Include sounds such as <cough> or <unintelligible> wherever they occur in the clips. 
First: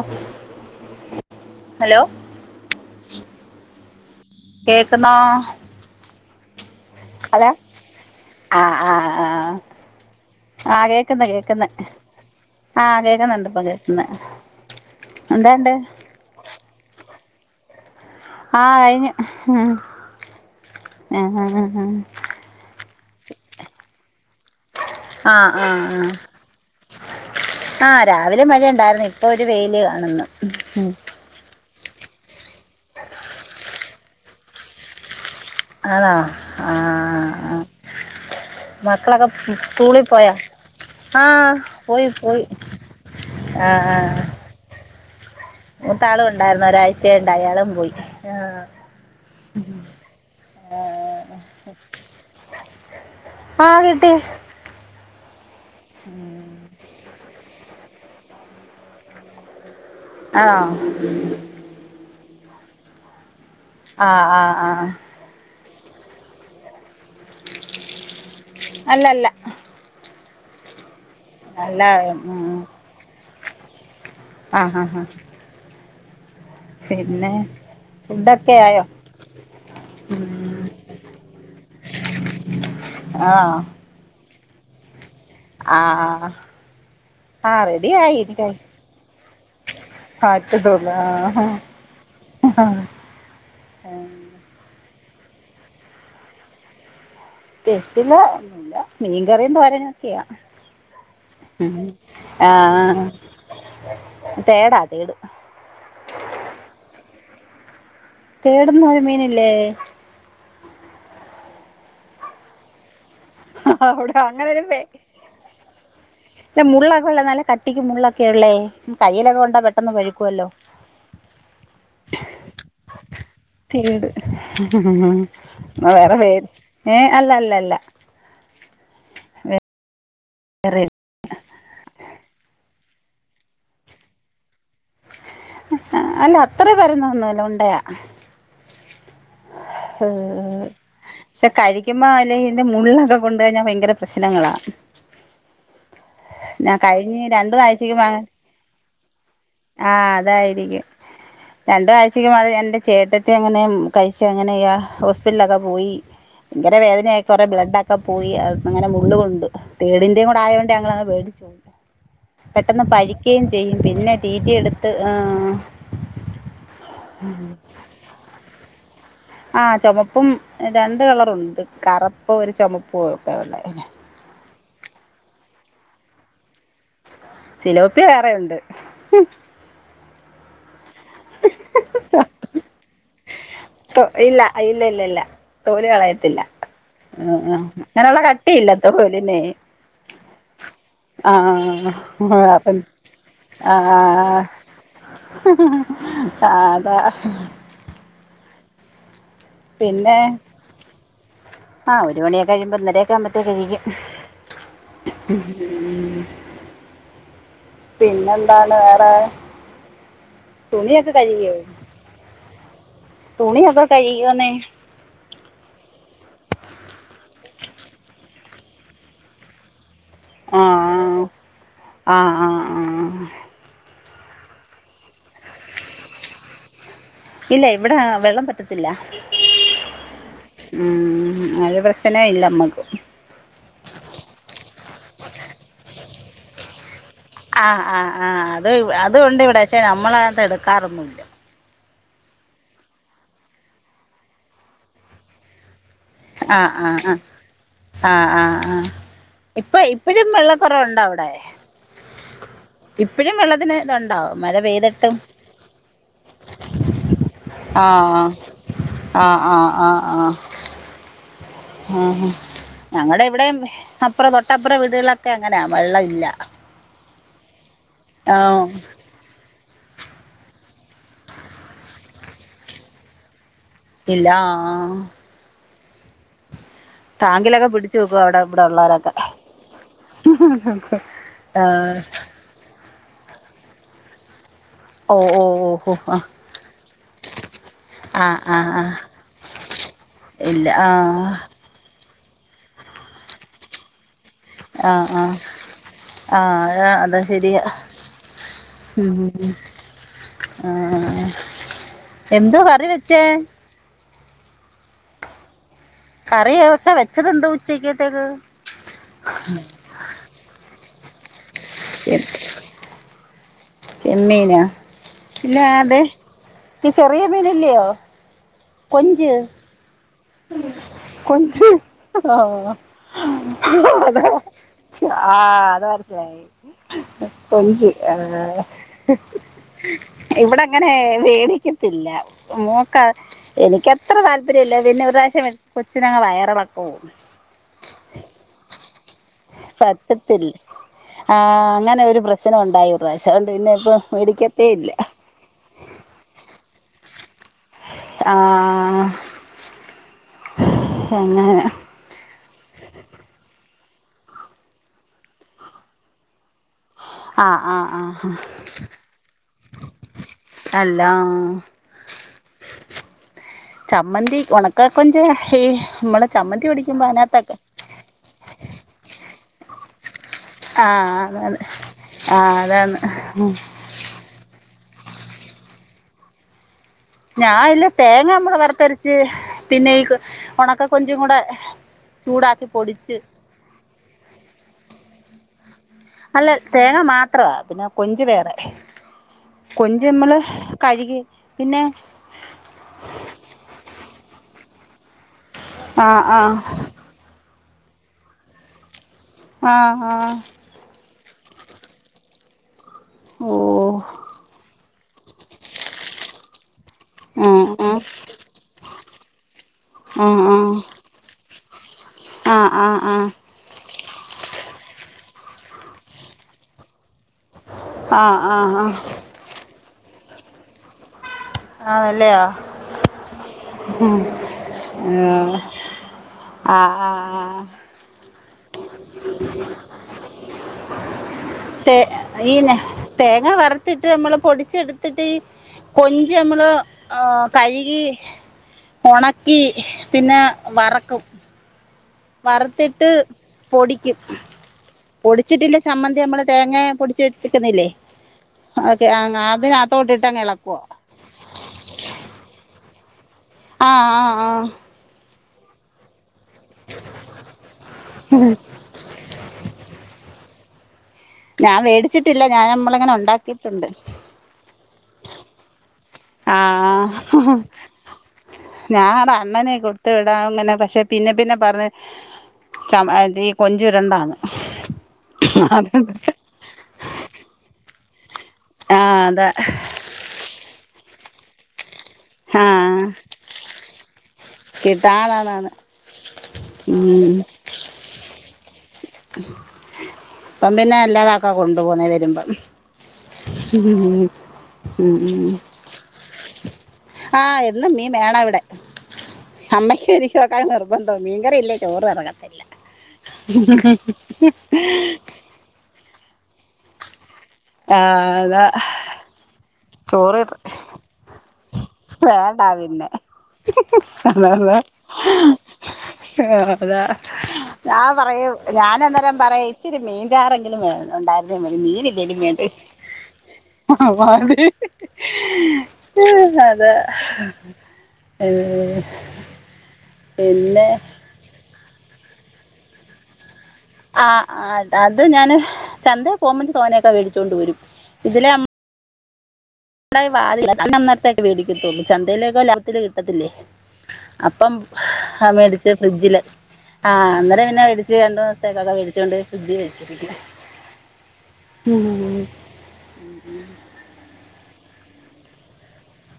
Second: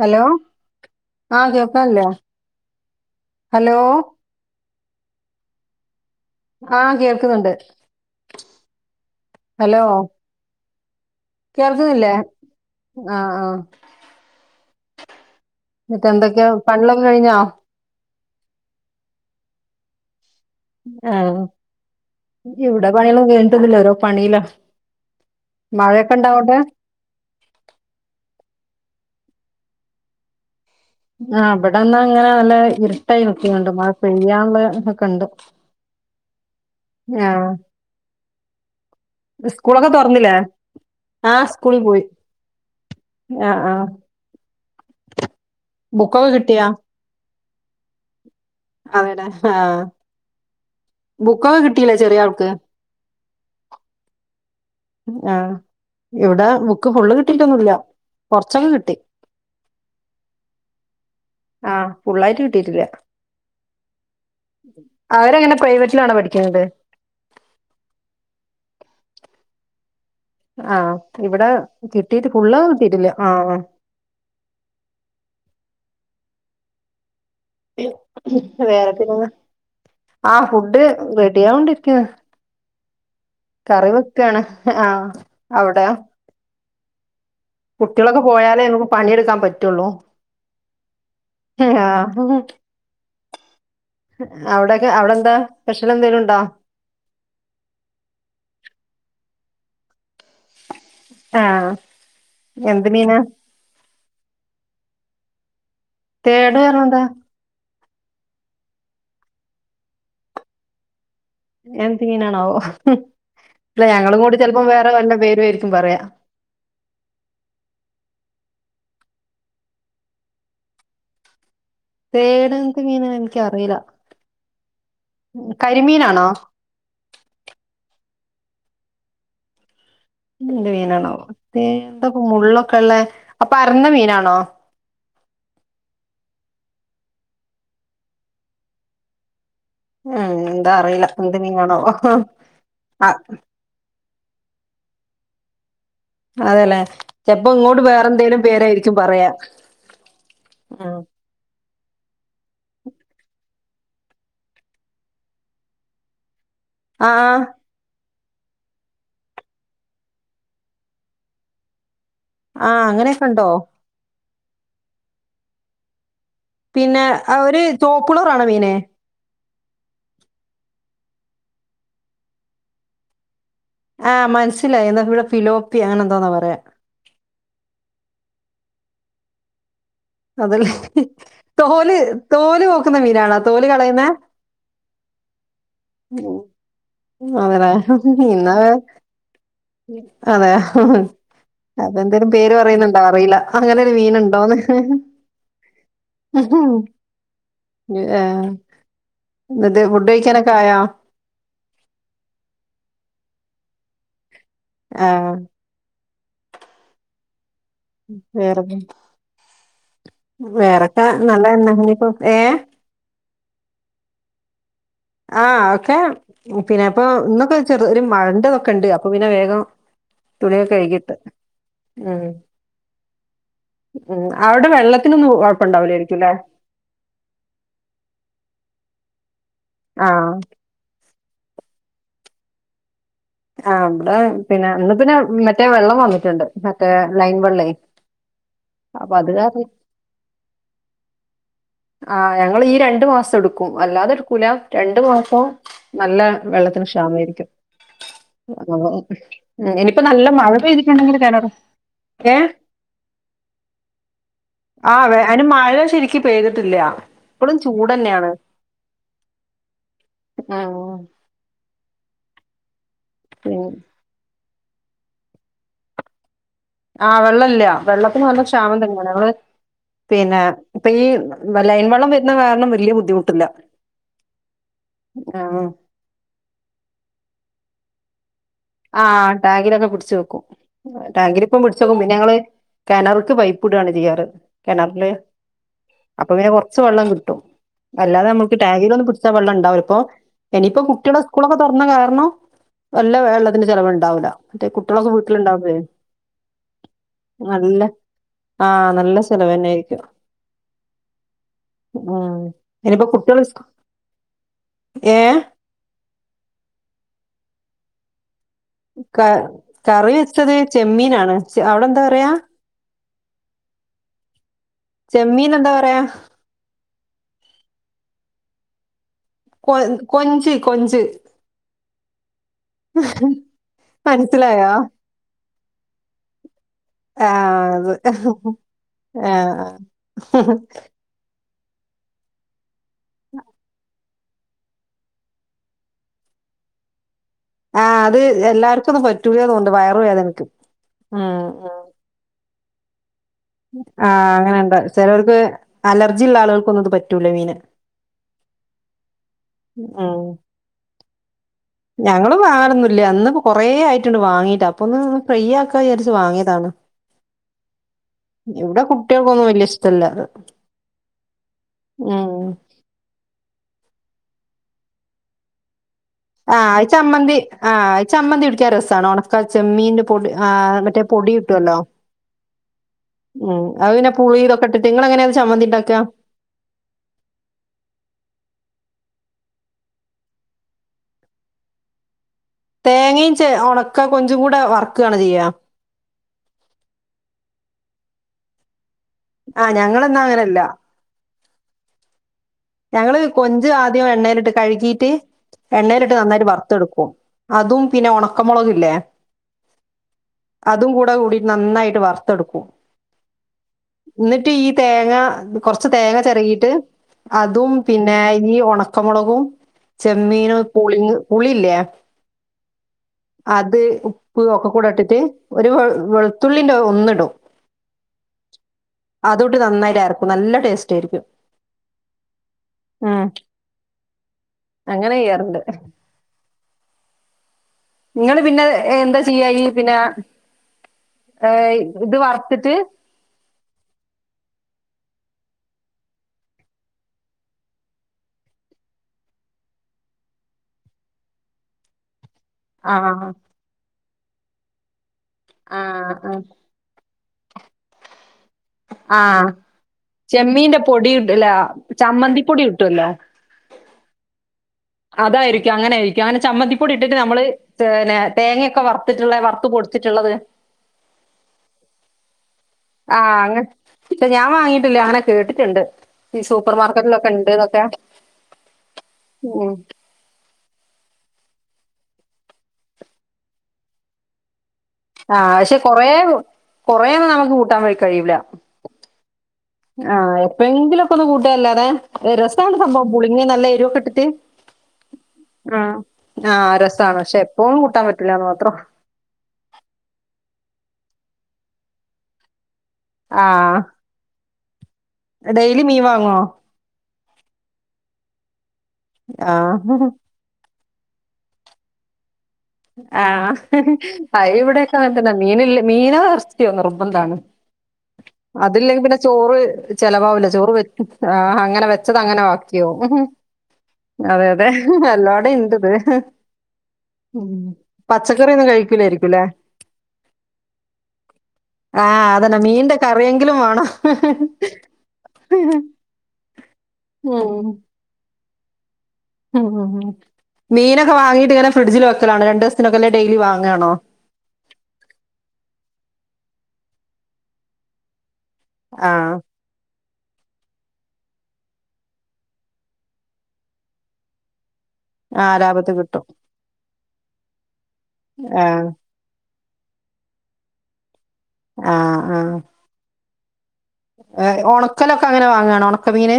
Hello ആ hello കേക്കാനില്ലാ hello കേക്കുന്നോ? ആ ഹലോ കേക്കുന്നുണ്ട് ആ ആ ആ ഹലോ ആ കേ ക്കുന്ന് കേക്കുന്നു കേൾക്കുന്നില്ലേ ആ കേക്കുന്നുണ്ടി പ്പ കേക്കുന്ന്. മറ്റേ എന്തൊക്കെയാ പണികളൊക്കെ കഴിഞ്ഞോ? ആ കഴിഞ്ഞ്. ആ ഇവിടെ പണിയളൊന്നും കഴിഞ്ഞിട്ടൊന്നില്ല ഓരോ പണിയിലാ. ആ ആ ആ മഴയൊക്കെ ഉണ്ടോ അങ്ങോട്ട് ആ രാവിലെ മഴയു ണ്ടായിരുന്നു ഇപ്പോ ഒരു വെയില് കാണുന്നു. ഉം ആ ഇവിടെന്ന് ങ്ങനെ നല്ല ഇരുട്ടായി നിക്കുന്നുണ്ട് മഴ പെയ്യാനുള്ള ഇതൊക്കെ ണ്ട് ആണോ ആ മക്കളൊക്കെ സ്കൂളൊക്കെ സ്കൂളി പോയ തുറന്നില്ലേ ആ പോയി പോയി ആ മൂത്തെ ആളും ബുക്കൊക്കെ കിട്ടിയാ ഉണ്ടായിരുന്നു ഒരാഴ്ചയായിട്ട് ട്ട് അയാളും പോയി ആ അതെല്ലേ ആ ആ ബുക്കൊക്കെ കിട്ടിയില്ലേ ചെറിയ ആൾക്ക് ങാ കിട്ടി ആ ഇവിടെ ബുക്ക് ഫുള്ള് കിട്ടി ന്നുവില്ല കൊറച്ചക്കെ കിട്ടി ങാ ങാ ഫുള്ളായിട്ട് കിട്ടീട്ടില്ല ങാ ങാ ങാ അവരെങ്ങനെ പ്രൈവറ്റിലാണോ പഠിക്കുന്നത് അല്ലല്ല ആ ഇവിടെ നല്ല കിട്ടീട്ട് ഉം ഫുള്ള് കിട്ടീട്ടില്ല ങാ ആ ആഹ് ആഹ് ആഹ് <unintelligible> ഫുഡൊക്കെ ആയോ <unintelligible> ഉം ആ ഫുഡ് റെഡി ആവോണ്ടിരിക്ക് ണ് കറി വെക്കാണ് ആ ആ ആ ആ റെഡി ആയി കുട്ടികളൊക്കെ പോയാലേ നമുക്ക് പണിയെടുക്കാൻ പറ്റുള്ളൂ <unintelligible> ആ അവിടക്കെ അവിടെ എന്താ സ്പെഷ്യൽ എന്തെങ്കിലും ഉണ്ടോ സ്പെഷ്യല് ഇല്ല മീൻകറിം തൊരനൊക്കെയാ ഉ ആഹ് ങാ എന്ത് ങാ മീനാ തേടാ തേട് തേട് പറഞ്ഞെന്താ കേടന്നു പോയ മീനില്ലേ എന്ത് മീനിണാവോ ആ അവിടെ അങ്ങനെ ഒരു പേരുവായിരിക്കും പറയാ മുള്ളൊക്കെ ഒള്ള നല്ല കട്ടിക്ക് മുള്ളൊക്കെ ഒള്ളെ കയ്യിലൊക്കെ കൊണ്ടാ പെട്ടെന്ന് പഴുക്കുവല്ലോ തേട് എന്ത് മീനാ എനിക്കറിയില്ല തേട് എന്നാ വേറെ കരിമീനാണോ പേര് ഏ അല്ല ല്ല അല്ല വേ എന്ത് മീനാണോ എന്തൊക്ക മുള്ളൊക്കെ ഉള്ളേ അപ്പരന്ന മീനാണോ അല്ല അത്ര പരന്നതൊന്നുല്ല ഉണ്ടയാ ഉം എന്താ അറിയില്ല എന്ത് പക്ഷെ മീനാണാവോ കഴിക്കുമ്പോ അല്ലേ ഇന്റെ അ മുള്ളൊക്കെ കൊണ്ട്കഴിഞ്ഞാൽ ഭയങ്കര പ്രശ്നങ്ങളാ ഞാൻ അതേല്ലേ കഴിഞ്ഞ് ചെപ്പോ രണ്ടു ഇങ്ങോട്ട് ആഴ്ചക്ക് വാങ്ങ വേറെന്തേലും പേരായിരിക്കും പറയാ ഉം രണ്ടാഴ്ചയ്ക്കുമ്പ എൻ്റെ ചേട്ടത്തി അങ്ങനെ കഴിച്ച് അങ്ങനെ ഹോസ്പിറ്റലിലൊക്കെ പോയി ഭയങ്കര ആ വേദനയാ ആ കൊറെ ബ്ലെഡൊക്കെ പോയി അത് അങ്ങനെ മുള്ള് കൊണ്ട് തേടിൻ്റെയും കൂടെ ആയോണ്ട് ഞങ്ങളങ്ങ് പേ ടിച്ചോയി ആ പെട്ടെന്ന് അങ്ങനെയൊക്കെ പഴുക്കയും ഉണ്ടോ ചെയ്യും പിന്നെ ട്ടീ റ്റി എടുത്ത് ആഹ് പിന്നെ ഒരു ചോപ്പുളുറാണോ മീന് ആ ചുമപ്പും രണ്ട് കളറുണ്ട് കറപ്പ് ഒരു ചുമപ്പു ഒക്കെയുള്ളെ ആ മൻസ് ലായി. എന്നാ ഇവിടെ ഫിലോപ്പി അങ്ങനെന്തോന്നാ പറയാ. സിലോപ്പി വേറെ ഉണ്ട്. അതല്ലേ തോല് തോല് പോക്കുന്ന മീനാണോ തോല് തൊ കളയുന്നെ? ഇല്ല ഇല്ല ഇല്ല ഇല്ല തോല് കളയത്തില്ല ആഹ് ആഹ് അതേലെ അങ്ങനെയുള്ള ഇന്നാ കട്ടിയില്ല തോലിനെ അതെ ആഹ് അതെന്തേലും ആഹ് പേര് പറയുന്നുണ്ടാവും അറീല്ല അങ്ങനെ ഒരു ആഹ് മീനുണ്ടോന്ന്. അതാ <unintelligible> എന്നിട്ട് ഫുഡ് പിന്നെ കഴിക്കാനൊക്കെ ആയോ ആ ഒരു മണിയൊക്കെ കഴിയുമ്പോ ഒന്നരയൊക്കെ ആകുമ്പത്തേ കഴിക്കും. <inaudible> ആ <unintelligible> പിന്നെന്താണ് വേറെന്ത്‌ വേറെ വേറെക്കെ തുണിയൊക്കെ നല്ലേന്നെ ഇനിപ്പോ ഏ തുണി ഒക്കെ കഴുകിയോന്നെ? ആ ക്കെ പിന്നെ ഇപ്പം ഇന്നൊക്കെ ചെറു ഒരു മഴൻ്റെതൊക്കെ ഉണ്ട് അപ്പൊ പിന്നെ വേഗം ആ തുണിയൊക്കെ കഴുകിട്ട് ആ ഉം ആ ആ ആ ഉം അവിടെ വെള്ളത്തിനൊന്നും കുഴപ്പണ്ടാവൂലാരിക്കും ല്ലേ? ഇല്ല ഇവിടെ വെള്ളം പറ്റത്തില്ല. ആ ആ ഒരു പ്രശ്ന ഇല്ല മ്മക്ക്. ആ ഇവിടെ പിന്നെ ഇന്ന് പിന്നെ മറ്റേ വെള്ളം വന്നിട്ടുണ്ട്. മറ്റേ ലൈൻ വെള്ളേ. ആഹ് ആഹ് ആഹ് അത് അപ്പൊ അതും അത് ഉണ്ട് ഇവിടെ കാര് പക്ഷെ നമ്മളത് എടുക്കാറൊന്നുമില്ല ആഹ് ഞങ്ങള് ഈ രണ്ടു മാസം എടുക്കും. അല്ലാതെ എടുക്കൂല. രണ്ടു മാസം നല്ല ആഹ് വെള്ളത്തിന് ആഹ് ആഹ് ക്ഷാമേരിക്കും. ആഹ് ആഹ് ആഹ് ഇപ്പൊ ഇനിയിപ്പോ നല്ല ഇപ്പഴും മഴ വെള്ളക്കുറവുണ്ടോ പെയ്തിട്ടുണ്ടെങ്കിൽ അവിടെ കെണറും ഏ ഇപ്പഴും വെള്ളത്തിന് ഇതുണ്ടോ മഴ ആ അയ്ന് മഴ ശരിക്ക് പെയ് ആ ആ ആ ആ ആ ആഹാ ഞങ്ങടെ ഇവിടേം ഉം അപ്പുറ തൊട്ട ട്ടപ്ര വീടുകളൊക്കെ അങ്ങനാ വെള്ളം ഇല്ല. ആ വെള്ളെല്ല വെള്ളത്തിന് നല്ല ആഹ് ക്ഷാമം തന്നെയാണ്. ഞങ്ങള് പിന്നെ ഇപ്പ ഈ ലൈൻ വള്ളം വരുന്ന കാരണം വലിയ ബുദ്ധിമുട്ടില്ല. ഇല്ലാ ആ ആഹ് ടാങ്കിലൊക്കെ പിടിച്ചു വെക്കും അവിടെ ഇവിടെ ഉള്ളവരൊക്കെ ആഹ് ടാങ്കിലൊക്കെ പിടിച്ച് വെയ്ക്കും. ടാങ്കിലിപ്പം പിടിച്ചെക്കും ആഹ് പിന്നെ ഞങ്ങള് കിണറുക്ക് പൈപ്പ് ഇടുകയാണ് ചെയ്യാറ്. കിണറില് ഓ ഓ ഓ ഓ ആഹ് അപ്പൊ പിന്നെ കുറച്ച് വെള്ളം കിട്ടും അല്ലാതെ ആഹ് നമുക്ക് ആഹ് ആഹ് ടാങ്കീന്നൊന്നും പിടിച്ചാൽ വെള്ളം ഉണ്ടാവില്ല. ഇപ്പൊ ഇല്ല ഇനിയിപ്പോ കുട്ടീടെ ആഹ് സ്കൂളൊക്കെ തുറന്ന കാരണം വെല്ല വെള്ള അതിന് ചെലവുണ്ടാവില്ല. മറ്റേ ആഹ് കുട്ടികളൊക്കെ ആഹ് വീട്ടിലുണ്ടാവുമ്പോഴേ ആഹ് അതാ അതാ ശരിയാ നല്ല ആഹ് ഉം നല്ല ഉം ചെലവ് തന്നെയായിരിക്കും ആ എന്തുവാ കറി വെച്ചേ? ഏ കറിയ ഒക്കെ വെച്ചതെന്ത് ഉച്ചക്കത്തേക്ക്? ക കറി വെച്ചത് ചെമ്മീനാണ്. ചെ അവിടെ എന്താ ചെ പറയാ? ചെമ്മീനാ.. ചെമ്മീൻ എന്താ പറയാ? ഇത് ചെറിയ മീനല്ലിയോ.. കൊഞ്ച് കൊ കൊഞ്ച് കൊഞ്ച് കൊഞ്ച് ആ <unintelligible> മനസ്സിലായോ അത് മനസിലായി ആ കൊഞ്ച് അത് ആ ഇവിടെ അങ്ങനെ <unintelligible> ത്തില്ല എനിക്ക് അത്ര താല്പര്യമില്ല പിന്നെ ഒരു പ്രാവശ്യം കൊച്ചിനങ്ങ് വയറിളക്കോം ആ അത് എല്ലാവർക്കും ഒന്നും പറ്റൂല തോന്നുന്നുണ്ട് പറ്റത്തിൽ വയറുവേദനക്ക് ആ അങ്ങനെ ഒരു പ്രശ്നമുണ്ട്. <unintelligible> ആഹ് അങ്ങനുണ്ട് ചിലവർക്ക് അലർജി ഉള്ള ആളുകൾക്ക് ഒന്നും ഇത് പ കിട്ടൂല്ലേ മീന് ആഹ് പിന്നെ ഞങ്ങളും വാങ്ങലൊന്നുമില്ല അന്ന് കൊറേ ആയിട്ടുണ്ട് വാങ്ങീട്ട് അപ്പൊ ഒന്ന് ഫ്രൈ ആക്കാന്ന് വിചാരിച്ചു വാങ്ങിയതാണ്. ആഹ് ആഹ് ആഹ് ഇവിടെ കുട്ടികൾക്കൊന്നും വലിയ ഇഷ്ടല്ല അത് അല്ല ഉം ചമ്മന്തി ഉണക്ക കൊഞ്ച് ഈ നമ്മള് ചമ്മന്തി ആഹ് പൊടിക്കുമ്പോ ചമ്മന്തി അതിനകത്തൊക്കെ ആഹ് ചമ്മന്തി ഇടിക്കാൻ രസാണോ ഒണ ക്കചെമ്മീന്റെ പൊടി ആ മറ്റേ ആഹ് പൊടി അതാണ് കിട്ടുവല്ലോ ആഹ് അതാണ് ഉം അത് പിന്നെ പുളി ഇതൊക്കെ ഇട്ട് നിങ്ങള് എങ്ങനെയാണ് ചമ്മന്തി ഉണ്ടാക്കാ ഞാൻ ഇല്ല തേങ്ങ നമ്മള് വറത്തരച്ച് പിന്നെ ഈ ഉണക്ക കൊഞ്ചും കൂടെ ചൂടാക്കി പൊടിച്ച് തേങ്ങയും ചെ ഉണക്ക കൊഞ്ച്ചും കൂടെ വർക്കുവാണ് ചെയ്യാ അല്ല തേങ്ങ മാത്രവാ പിന്നെ കൊഞ്ച് വേറെ ആഹ് കൊഞ്ച് ഞങ്ങളെന്നാ മ്മള് അങ്ങനെയല്ല കഴുകി പിന്നെ ഞങ്ങള് കൊഞ്ച് ആദ്യം എണ്ണയിലിട്ട് കഴുകി പി എണ്ണയിലിട്ട് ആഹ് നന്നായിട്ട് ആഹ് വറുത്ത് എടുക്കും അതും പിന്നെ ഉണക്കമുളകില്ലേ ആഹ് ആ കൂടിട്ട് നന്നായിട്ട് വറത്തെടുക്കും ഓഹ് എന്നിട്ട് ഈ തേങ്ങ കൊറച്ച് തേങ്ങ ചെരകിട്ട് ട്ട് അതും ആഹ് പിന്നെ ഈ ഉണക്കമുളകും ആഹ് ചെമ്മീനും പുളി പുളില്ലേ ആഹ് ആഹ് അത് പൂവ ഒക്കെ കൂടെ ഇട്ടിട്ട് ഒരു വെളുത്തുള്ളിന്റെ ഒന്നിടും ആഹ് ആഹ് ആഹ് അതൂട്ട് നന്നായിട്ട് അരക്കും നല്ല ടേസ്റ്റാരിക്കും ആ അല്ലയോ അങ്ങനെ ചെയ്യാറുണ്ട് ആ ആ ആഹ് നിങ്ങള് പിന്നെ എന്താ ചെയ്യാ ഈ പിന്നെ ഏഹ് തെ ഇത് ഈന വറുത്തിട്ട് തേങ്ങ വറുത്തിട്ട് നമ്മള് പൊടിച്ചെടുത്തിട്ട് ഈ കൊ നമ്മള് കഴുകി ഒണക്കി പിന്നെ വറക്കും വറത്തിട്ട് ആഹ് പൊടി കും പൊടിച്ചിട്ടില്ല ആഹ് ചമ്മന്തി ആഹ് നമ്മള് തേങ്ങല്ലാം പൊ ച്ച് വച്ചിക്കുന്നില്ലേ ആഹ് എളക്കുവോ ചെമ്മീന്റെ പൊടിട്ടുല്ല ചമ്മന്തി പൊടി കിട്ടുവല്ലോ ആഹ് ആഹ് ആഹ് അതായിരിക്കും അങ്ങനെയിരിക്കും അങ്ങനെ ചമ്മന്തിപ്പൊടി ഇട്ടിട്ട് നമ്മള്ന്നെ തേങ്ങയൊക്കെ വറത്തിട്ടുള്ള വറുത്ത് പൊടിച്ചിട്ടുള്ളത് ഞാൻ വേടിച്ചിട്ടില്ല ഞാൻ മ്മളങ്ങനെ ആഹ് അങ്ങ ഒണ്ടാക്കിട്ടുണ്ട് പക്ഷെ ഞാൻ വാങ്ങിയിട്ടില്ല അങ്ങനെ കേട്ടിട്ടുണ്ട് ഈ സൂപ്പർ മാർക്കറ്റിലൊക്കെ ആഹ് ഇണ്ട്ന്നൊക്കെ ഞാടാ ഉം അണ്ണനെ കൊട്ത്തുവിടാം ങ്ങനെ പക്ഷെ പിന്നെ പിന്നെ പറ <unintelligible> കൊഞ്ച് ഇടണ്ടാന്ന് ആഹ് ക്ഷെ കൊറേന്നും കൊറേന്നും നമുക്ക് കൂട്ടാൻ വെക് കഴിയൂല ആ അതെ ആഹ് എപ്പഴങ്കിലൊക്കെ ഒന്ന് കൂട്ടല്ലാതെ രസ്സാണ് ആഹ് സംഭോം പുളിങ്ങ നല്ല എരിവൊക്കെ ഇട്ടിട്ട് കിട്ടാതാന്നാണ് ആ ആ ആഹ് രസ്സാണ് ഉം പക്ഷെ എപ്പോഴും കൂട്ടാൻ പറ്റുലാന്നു പറ <unintelligible> <unintelligible> കൊണ്ടു പോന്നേ വരുമ്പം <unintelligible> ഡെയ്ലി മീൻ വാങ്ങോ ആഹ് എന്നും മീൻ വേണം ഇവിടെ അമ്മയ്ക്ക് ആഹ് എനിക്കോഒക്കെ അത് നിർ <unintelligible> മീൻകറി ഇല്ലേ ചോറും എറങ്ങത്തില്ല ആഹ് ആ ഇവിടേക്കെ അങ്ങനെ തന്നാ മീനില്ലേ മീനോ എറച്ചിയോ നിർബന്താണ് ആഹ് അതാ അതില്ലെങ്കി പിന്നെ ചോറ് ചെലവാവൂല ചോറ് വെ ആ അങ്ങനെ വെച്ചത് അങ്ങനെ വേണ്ട വാക്കിയാവും പിന്നെ മ്ഹ് അതെ അതെ അതാ എല്ലാടെ ഇണ്ട്ത് ആഹ് അതാ ഞാൻ പറയും പച്ചക്കറിയൊന്നും കഴിക്കൂലായിരിക്കുംല്ലേ ഞാനന്നേരം പറയും ഇച്ചിരി മീൻചാറെങ്കിലും വേ ഉണ്ടായിരുന്നേ ആ മീനില്ലെങ്കിലും അതന്നെ വേ മീനിന്റെ കറിയെങ്കിലും വേണം അതെ <unintelligible> മ് ഹ് ഹ് <unintelligible> പിന്നെ മീനൊക്കെ വാങ്ങിട്ടിങ്ങനെ ഫ്രിഡ്ജില്‌ വെക്കലാണ് രണ്ടീസ ത്തിനൊക്കെ ഉള്ള ഡെയിലി വാ ആ അത അത് ഞാന് ചന്തേ പോവുമ്പച്ചി തോനേക്കെ വേടിച്ചോണ്ട് വരും ഇതിലെ അം ആഹ് <unintelligible> അതിനു അന്നത്തേക്ക് വേടിക്കത്തൊള്ളൂ ചന്തയിലൊക്കെ ലാഭത്തില് കിട്ടത്തില്ലേ അപ്പം ആ അഹ് ലാഭത്ത് മേടിച്ച് കിട്ടും ഫ്രിഡ്ജില് ആഹ് അന്നേരം പിന്നെ മേടിച്ച് രണ്ടു ആ <unintelligible> മേടിച്ചോണ്ട് ഫ്രിഡ്ജിൽ വെച്ചിരിക്കുവാ ആഹ് ആഹ് <unintelligible> ഒണക്കലൊക്കെ അങ്ങനെ വാങ്ങാണോ ഒണക്കമീന്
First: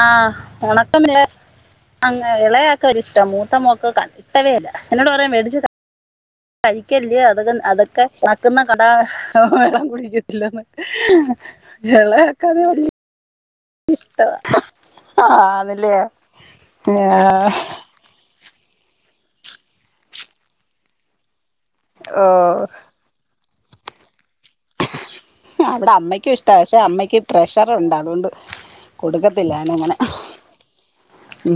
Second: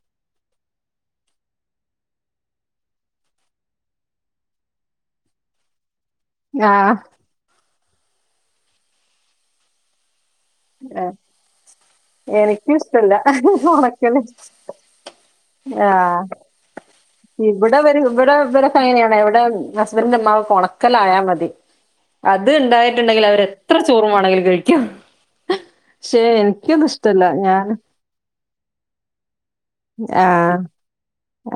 ആഹ് ഒണക്ക <unintelligible> അങ് എളയാക്ക് വല്യഷ്ട മൂത്ത മോക്ക് ക ഇഷ്ട്ടവേ അല്ല എന്നോട് പറയും വേടിച്ചു ത ആ കഴിക്കല്ല് <unintelligible> അതൊ <unintelligible> ക്കെ നക്കുന്ന കട വെള്ളം കുടിക്ക <unintelligible> എ ളേയാക്കത് വല്യ ഒണക്കല് ആണല്ലേ ആഹ് ആഹ് ഇവ്ട വരും ഇവ്ടേം വ്ടൊക്കെങ്ങനയാണ് ഇവ്ടെ ഹസ്ബന്റിന്റെ ഉമ്മാകൊക്കെ ഒണക്കലായ മതി അത് ഓഹ് ഇണ്ടായിട്ട്ണ്ടെങ്കിലവര് എത്ര ചോറവാണെങ്കിലും കഴി അവ്ടെ അമ്മയ്ക്കും ഇഷ്ട പഷേ എനിക്കത് അമ്മയ്ക്ക് ഇഷ്ടമല്ല ഞാൻ പ്രഷറുണ്ട് അതു കൊണ്ട് കൊടുക്കത്തില്ലാന്നങ്ങനെ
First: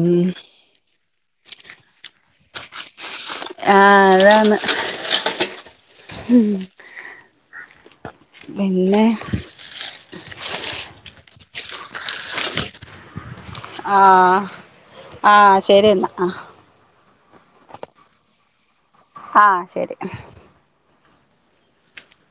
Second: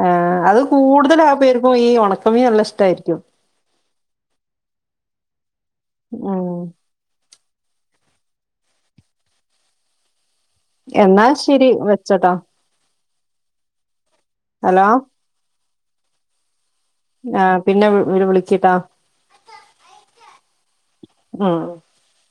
ആ അത് കൂടുതലാ പേർക്കും ഈ ഒണക്കല് അമി നല്ല ഇഷ്ട്ടായിരിക്കും ആഹ് അതാണ് ഉം പിന്നെ എന്നാ ശരി വെചൊട്ടാ <inaudible> ആഹ് ആ <unintelligible> ചേരേയിന്ന ആഹ് പിന്നെ വു <unintelligible> വിളിക്കിട്ടാ ആഹ് ശരി <unintelligible>